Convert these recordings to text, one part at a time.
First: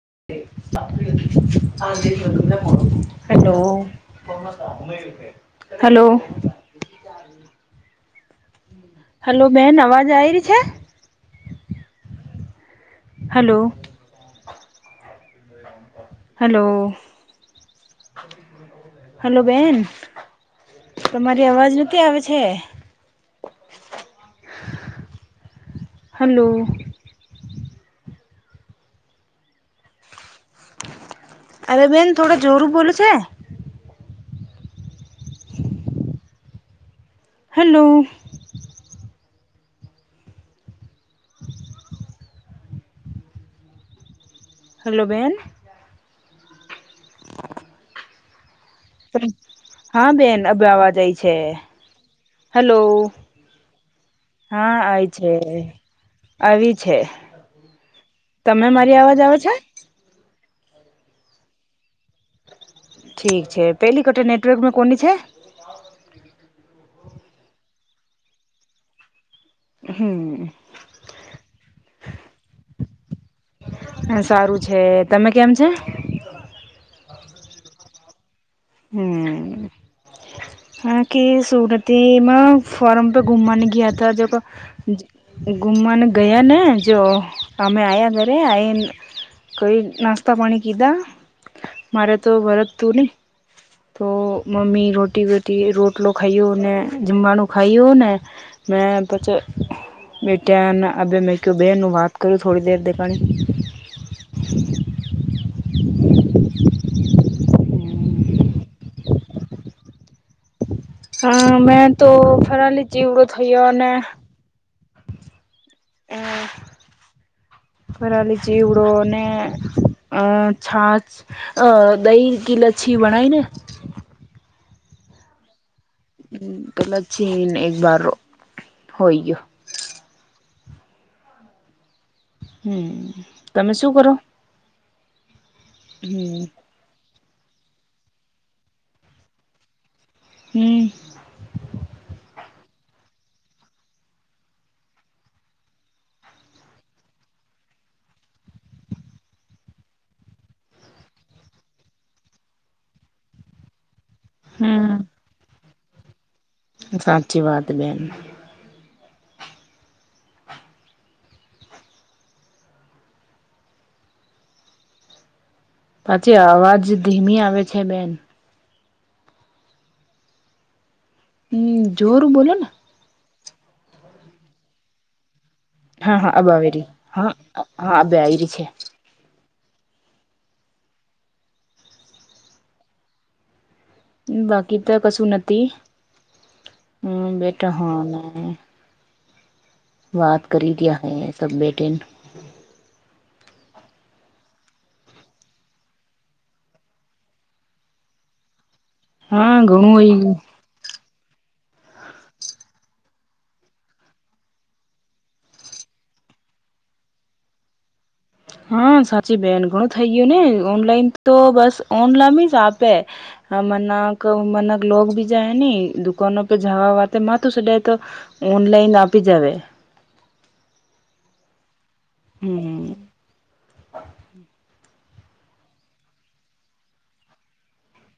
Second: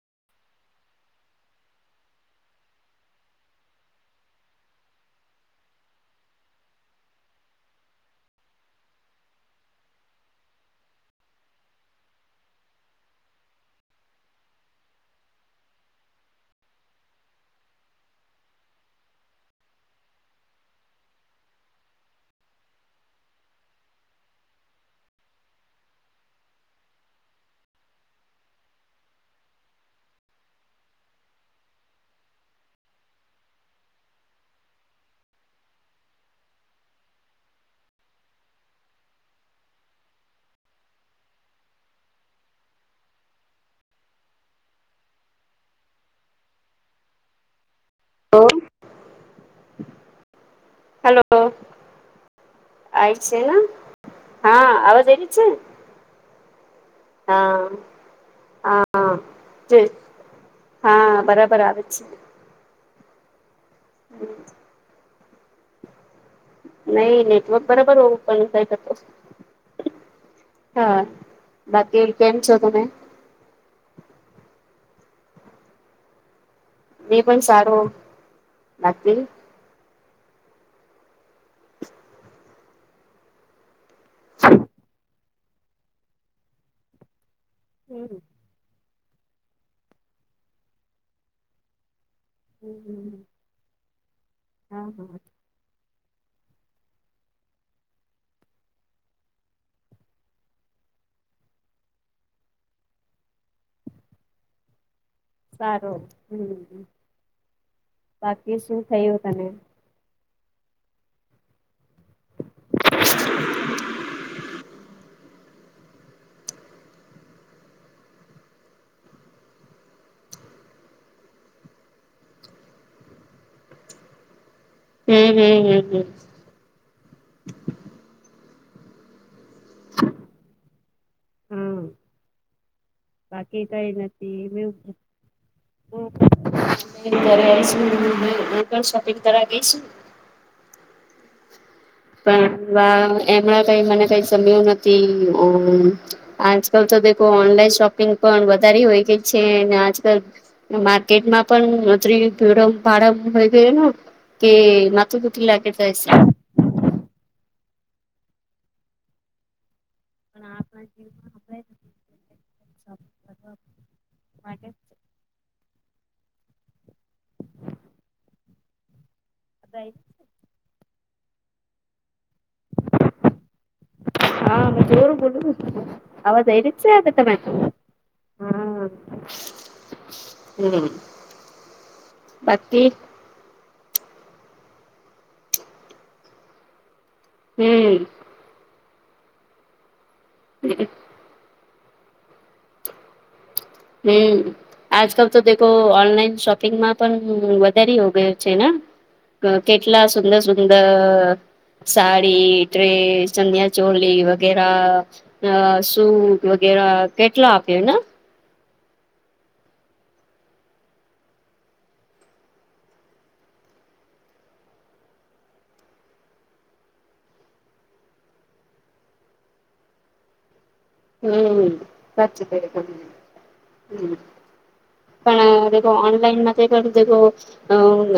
[inaudible] Hello. Hello. [inaudible] Hello બેન અવાજ આ આવી ર છે. હલો. હલો હલો બેન. તમારી અવાજ નથી આવે છે. [inaudible] હલો‌. અરે બેન થોડા જરુ બોલોું છે. હલો. હલો બેન. હ [unintelligible] હા બેન અભ આવવા જાય છે હલો હેલો. આય છે ને હા આવી છે આવી. હા તને મારી હા અવાજ આવે છે. જે હા બરાબર આવે છે. ઠીક છે પહેલી કટા નેટવર્કમાં કોને છે. નહી નેટવર્ક બરાબર હોવું પણ કઈ કરતો હમ હા બાકી કેમ છો તમે. સારું છે તમે કેમ છે. એ પણ સારું. હમ. [inaudible] હા કે સુરતીમાં ફારમ પે ઘુમાને ગયા ત જે. ઘુમાને ગયા ને જો. અમે હમ આયા ઘરે આ કઈ નાસ્તા પાણી કીધા મારે તો વરતતું ને હમ તો હા મમ્મી હા રોટી વોટી રોટ ટલો ખાયુ ને જમવાનું ખાયુ ને મેં પછ બેટાને આબે મે ક્યું બહેનનું વાત કર્યું થોડી દેર દેકાણે [inaudible] સારો હમ બાકી શું થયું તને હા મેં તો ફરાલી ચેવડો થયો અને [inaudible] ફરાલી ચેવડો ને અ છાછ અ દહી કી લચ્છી બણાઈ ને [inaudible] હમ હમ હમ હમ હ તો લચ્છીને એક બાર હોય યો હમ હમ બાકી તમે કઈ શું કરો નથી એ હમ ોપિંગ કરવાઈું [unintelligible] હમ એમણાં કઈ મને કઈ સમ્યું નથી આજકાલ તો દેખો ઓનલાઈન શોપિંગ પણ વધારે હોય ગઈ છે આજકાલ માર્કેટમાં પણ અત્રિ બેવડમ ભાડા હો ગયો ન કે નાથ હમ દટી લાગે જાય છે સાચી વાત બેન પણ આપણા જીવ આપ [unintelligible] [unintelligible] પાછી અવાજ ધીમી આવે છે બેન અ [unintelligible] હમ જોર બોલો ને હા જોર બોલું હું હા હા અબ આવેરી હા હા આ આઇરી છે હા હમ બાકી બાકી તો કશું નથી હમ બેટા હમ હા ને વાત કરી દ્યા હૈ સબ બેટેને હમ આજકાલ તો દેખો ઓનલાઈન શોપિંગમાં પણ વધારી હો ગયો છે ના હા ઘણું કેટલા હોય સુંદર સુંદર સાડી ડ્રેસ ચન્યાં ચોલી વગેરા અ સૂટ વગે રા કેટલો આપ્યો ન હા સાચી બેન ઘણું થઈ ગયું ને ઓનલાઈન તો બસ ઓનલામ જ આપે હ મનક મનક લોગ ભી જાયૈ ને દુકનો પે જવા વાતે માથું સડે તો ઓનલાઈન આપી જાવે હમ સાચું કે હમ તમે હમ પણ દેખો ઓનલાઈનમાં એ દેખો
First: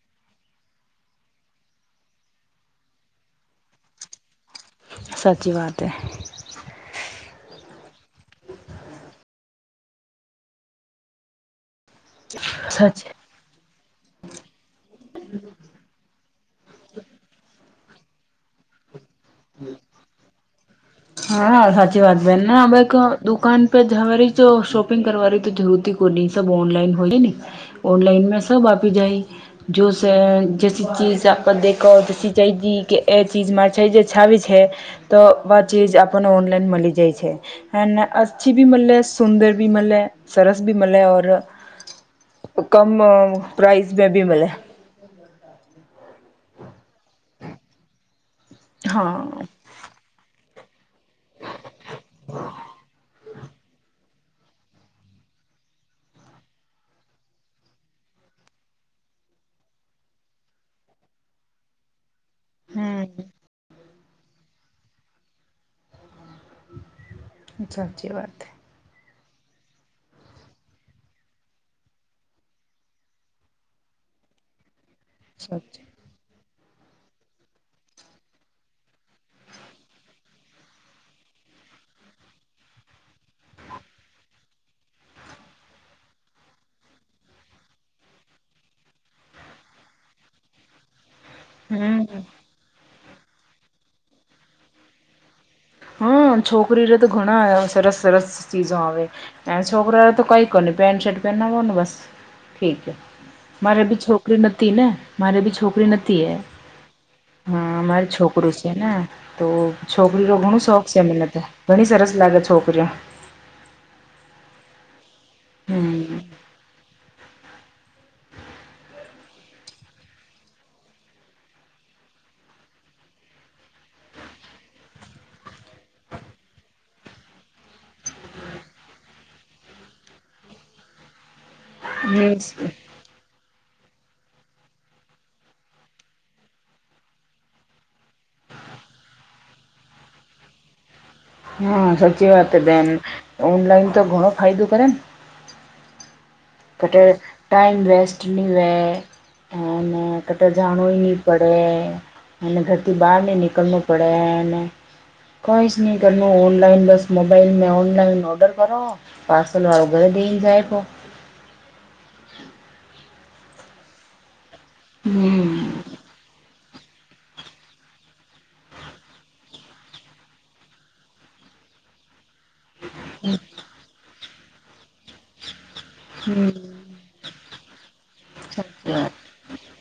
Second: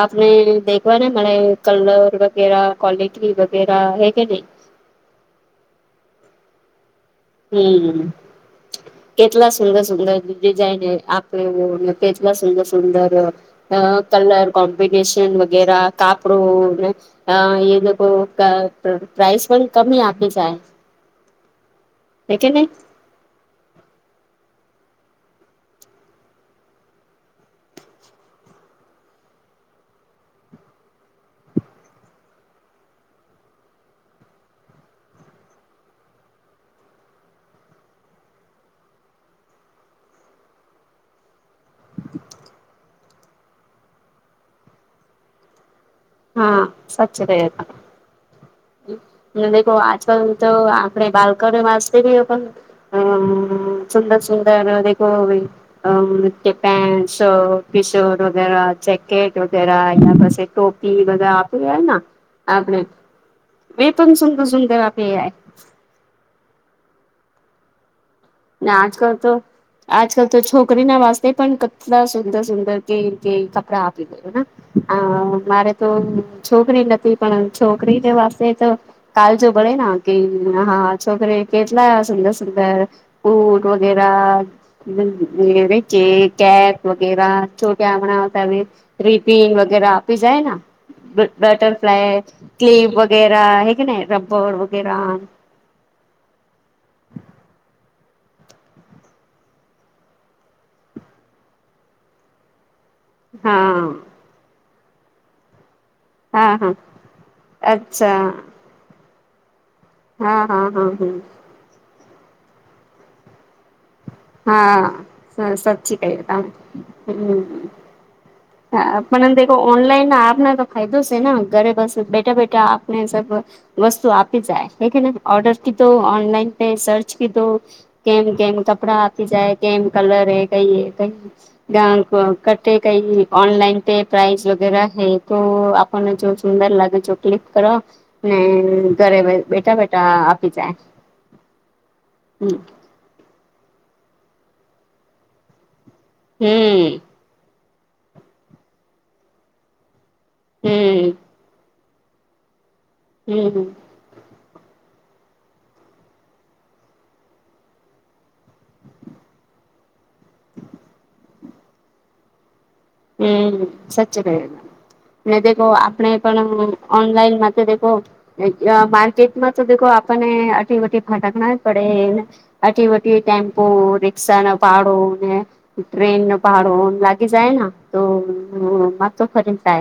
આપને દેખવા ન મળે કલર વગેરા ક્વોલિટી વગેરા હે કે ની સાચી વાત હે હમ કેટલા સુંદર સુંદર ડિઝાઇન આપે એવું કેટલા સુંદર સુંદર સાચી અ કલર કોમ્બિનેશન વગેરા કાપડું આ એ દેખો ક ક પ્રાઇસ પણ કમી આપી જાય હે બે કે નહી નાવે તો દુકાન પે જવેરી ની તો શોપિંગ કરવારી તો જરૂરત કો ની સબ ઓનલાઈન હોય ને ઓનલાઈન મે સબ આપી જાય જો સ જસી ચીજ આપ દેખા જસી ચાઇજી કે એ ચીજ મા સૈજે આવે છે તો વાહ ચીજ આપણને ઓનલાઈન મળી જાય છે હ ને આછી ભી મળે છે સુંદર ભી મલે સરસ ભી મલે ઔર કમ પ્રાઇઝ મે ભી મલે હા સચ રહ હતા હા ને દેખો આજકાલ તો આપણે બાલ્કનો વાસતે બી પણ અ સુંદર સુંદર દેખો પન્ટ શર્ટ ટી શર્ટ વગે જેકેટ વગે એને પાસે ટોપ બધા આપી રહયા આપણે હમ એકમ સુંદર સુંદર આપે સાચી વાત ને આજકાલ તો આજકાલ તો છોકરી ના વાસ્તે પણ કેટલા સુંદર સુંદર કે કે કપડા આપી દેે હ મારે સાચી તો છોકરી નથી પણ છોકરીને વાસ્તે તો કાલજો ભળેના કે હા છોકરી કેટલા સુંદર સુંદર બૂટ વગેરા રે [unintelligible] છે [unintelligible] કેપ વગેરા છોટા હમણાં રીપિંગ વગેરે આપી જાયને બ બટરફ્લાય હમ ક્લીપ વગેરા હે કે ન રબ્બર વગેરા હા છોકરીરે તો ઘણા સરસ સરસ ચીજો આવે છોકરા તો કઈ કો ન પેન્ટ શર્ટ પહેનાવોને બસ ઠીક હા મારે બી છોકરી નથી ને મારે બી છોકરી નથી તી એ હા હા હા અમારે અચ્છા છોકરુ છે ને તો છોકરીનો હા ઘણુ હા શોખ હા છેને ઘણી સરસ લાગે છોકરીઓ હા સ સચી કઇ હમ તા [unintelligible] હા પણેન ઓનલાઈન આપના તો ફાયદો સે ને ઘરે બસ બેઠા બેઠા આપને સ વસ્તુ આપી જાયે [unintelligible] ઓર્ડર કીધો ઓનલાઈન પે સર્ચ કીધો કે [unintelligible] આપડા [unintelligible] જાય કેમ કલર હૈ કઈ હૈ [unintelligible] કઠ કઈ ઓનલાઈન પ પ્રઇઝ વગેરે હ તો આપને જો સુુંદર લાગે જો ક્લિક કરો ને ઘરે બેઠા બેઠા આપી જાય હા સાચી વાત હમ બેન ઓનલાઈન તો ઘણો ફાયદો કરે હમ બટે ટાઈમ વેસ્ટ ની વે હો ને કટ જાણું ની હમ પડે અને ઘરથી બહાર ની હમ નીકળવુ પડેને [unintelligible] કોઈશ ન કરનુ ઓનલાઈન બસ મોબાઈલ મે ઓનલાઈન ઓર્ડર કરો પાર્સલ વાલો ઘરે દે જાય પો હ [unintelligible] હમ સચચી કે ને હમ દેખો આપણે પણ ઓનલાઈન માં તો દેકો માર્કેટમાં તો દેકો આપણને અટી વટી ભાટાકના પડે ને આટી વટી ટેમ્પો રિક્ષા ના ભાડો ને ટ્રેન ન હમ ભાડો લાગી જાયના તો સાચી મા વાત તો [unintelligible] ખરીય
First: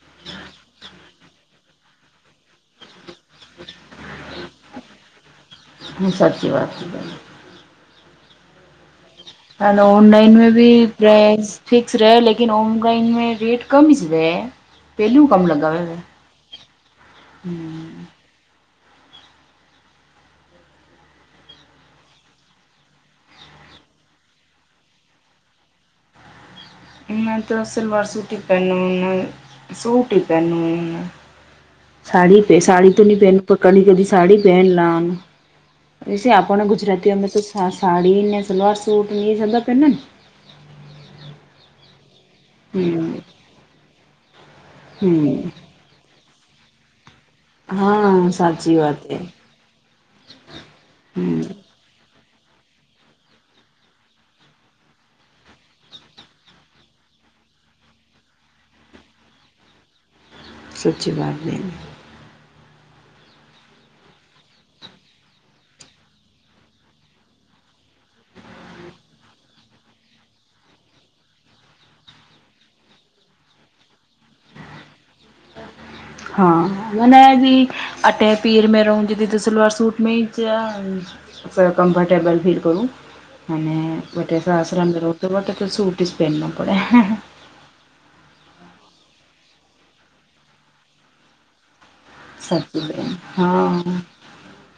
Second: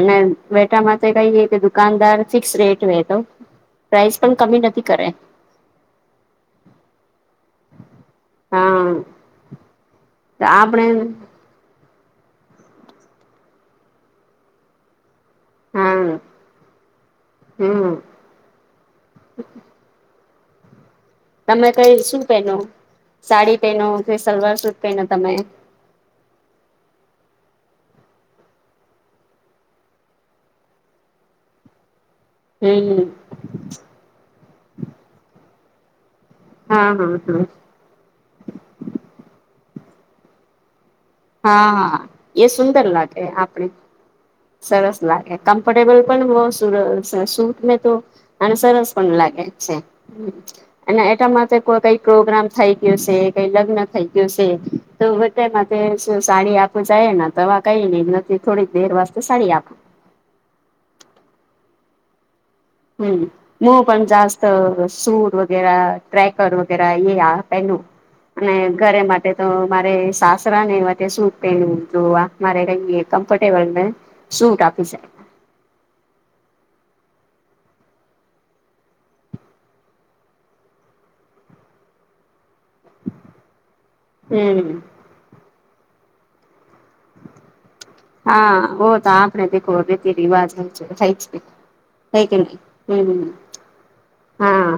અને વટામાં કઈ દ [unintelligible] દુકાનદાર ફિક્સ રેટ વ તો પ્રઇસ પણ કમી નથી કરે હ સાચી વાત હા અને ઓનલાઈન તો મે ભી આપણે પ્રાઈસ ઠીક રહે લકી ન ઓનલાઈન મે રેટ કમ એસ વે પેલું કમ લગાવે હા હમ હ [unintelligible] તમે કઈ શું પહેનો સાડી પહેનો કે સલવાર શૂટ પહેનો તમે [inaudible] મે તો સલવાર સૂટ હી પહેનુ ને સૂટ હી પહેનુ ને. [inaudible] સાડી પે સાડી હમ તો ની પહેનુ પ કની કેદી સાડી પહેન લાન. વેસે આપડને હા હા ગુજરાતીઓને હા તો સા સાડી ને સલવાર-સૂટ ને સતત [unintelligible] હા, હા એ સુંદર લાગે આપણે. સરસ લાગે હમ્મ કમ્ફર્ટેબલ પણ બઉ સુર સૂટ મેં તો હા અન સાચી સરસ વાત પણ હે લાગે છે. અને એટા હમ્મ માટે કોઈ કઈ પ્રોગ્રામ થઈ ગયો શે. કઈ લગ્ન થઈ ગયું શે. તો વટે માટે સાડી આપું જાયને તોવા કઈની નથી થોડી દેર વાજ સાડી આપું. સચી વાતને. હમ, મુ પણ જાસ્ત સૂર વગેરા ટ્રેકર વગેરા એ આ પેનું. અને ઘરે માટે તો મારે સાસરાને એવા તે સૂટ પેનું જોવા મારે કહીએ તો [unintelligible] સૂટ આપીશે. ના જી અટે પીર મે રઉગી તો ભી સલવાર સૂટ મેઈ ચ કમ્ફર્ટેબલ ફીલ કરું અને અટે તો હમ આશ્રમ [unintelligible] તો સૂટ જ પહેનના પડે. હા, હો તો આપને દિખો રીતિ-રિવાજ હોય છે. થાય જ થાય કે નઈ. સાચી બેન હમ હા હા.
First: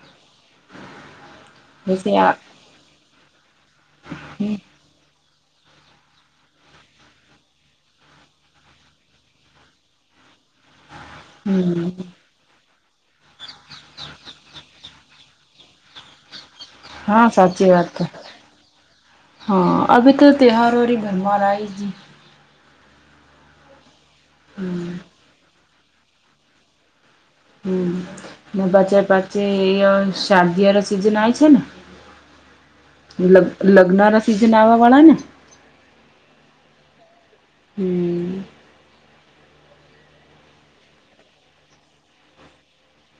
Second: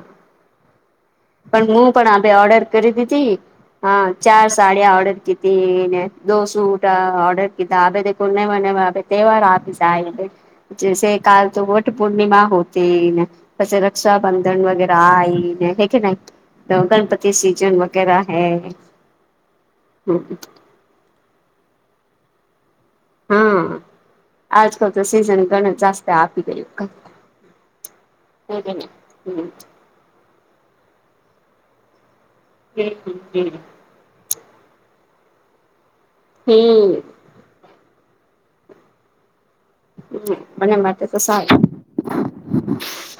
પણ મુ વૈસે પણ આપે આ ઓર્ડર કરી દીધી. હા, ચાર સાડીયા ઓર્ડરતી કીતી. ને દો સૂટ ઓર્ડરતા કીધા પૂર્ણિમાને માપે તહેવાર આપી જાય ને. જેસે કાલ તો હમ વટ પૂર્ણિમા હો તી ને. પસ રક્ષાબંધન વગેરા આઈ ને હે કે નઈ. તો હા ગણપતિ સિજન વગેરા હે. હન, અભી તો ત્યોહારોની ધનમાર આયેગી. હન, હમ આજકાલ તો સીઝન ઘણ જાસ્તે આપી ગયું ક. હમ ને બજાર પાછે એ અ શાર્દીયારા સીઝન આય છેન. લગ હમ લગ્નારા સિઝન આવા વાળાને. હમ. હમ. હ, પણ મટે તો સારું.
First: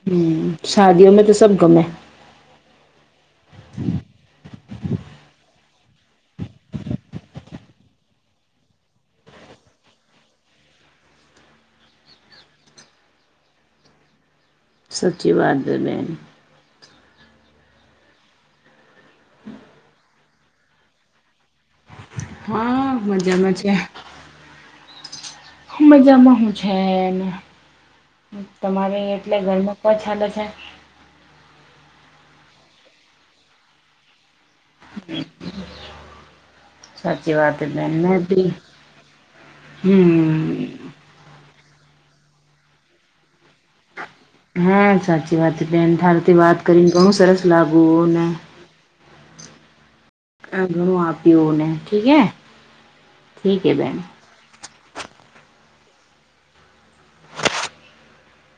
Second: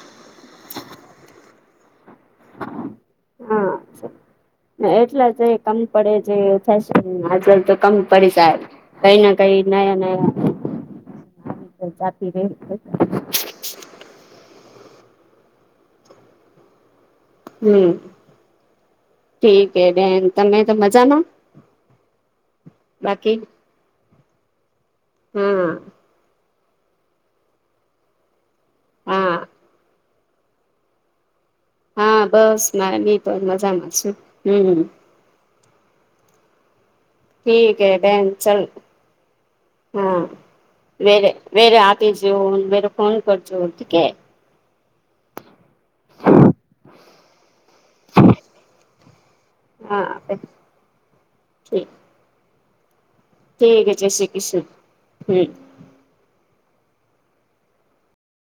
હમ, શાદીઓ મે તો સબ ગમે. હન, એટલે જ કમ પડે છે. ફેશન આજલ તો કમ પડી જાય. કઈ ના કઈ નયા-નયા જાતિ રહે [unintelligible] સાચી વાત [unintelligible] હમ, ઠીક હે બેન તમે તો મજામાં? હા, બાકી મજામાં છે. હા મજામાં હું છે ન. તમારે હા એટલે ઘરમાં કો ચાલે છે. હા, બસ મારા બી પણ મજામાં છે. હમ. સાચી વાત ઠીક હે મેં બેન. બી ચલ, હન. હમ વેરે વેરે આતી જ્યુન ત્યારે ફોન કર. હા, સાચી વાત છે. બેન થારથી વાત કરીને ઘણુ લાગુઓને. હા અગણુ આપ્યુને. ઠીક હે. ઠીક હે. જય શ્રી કૃષ્ણ. હમ.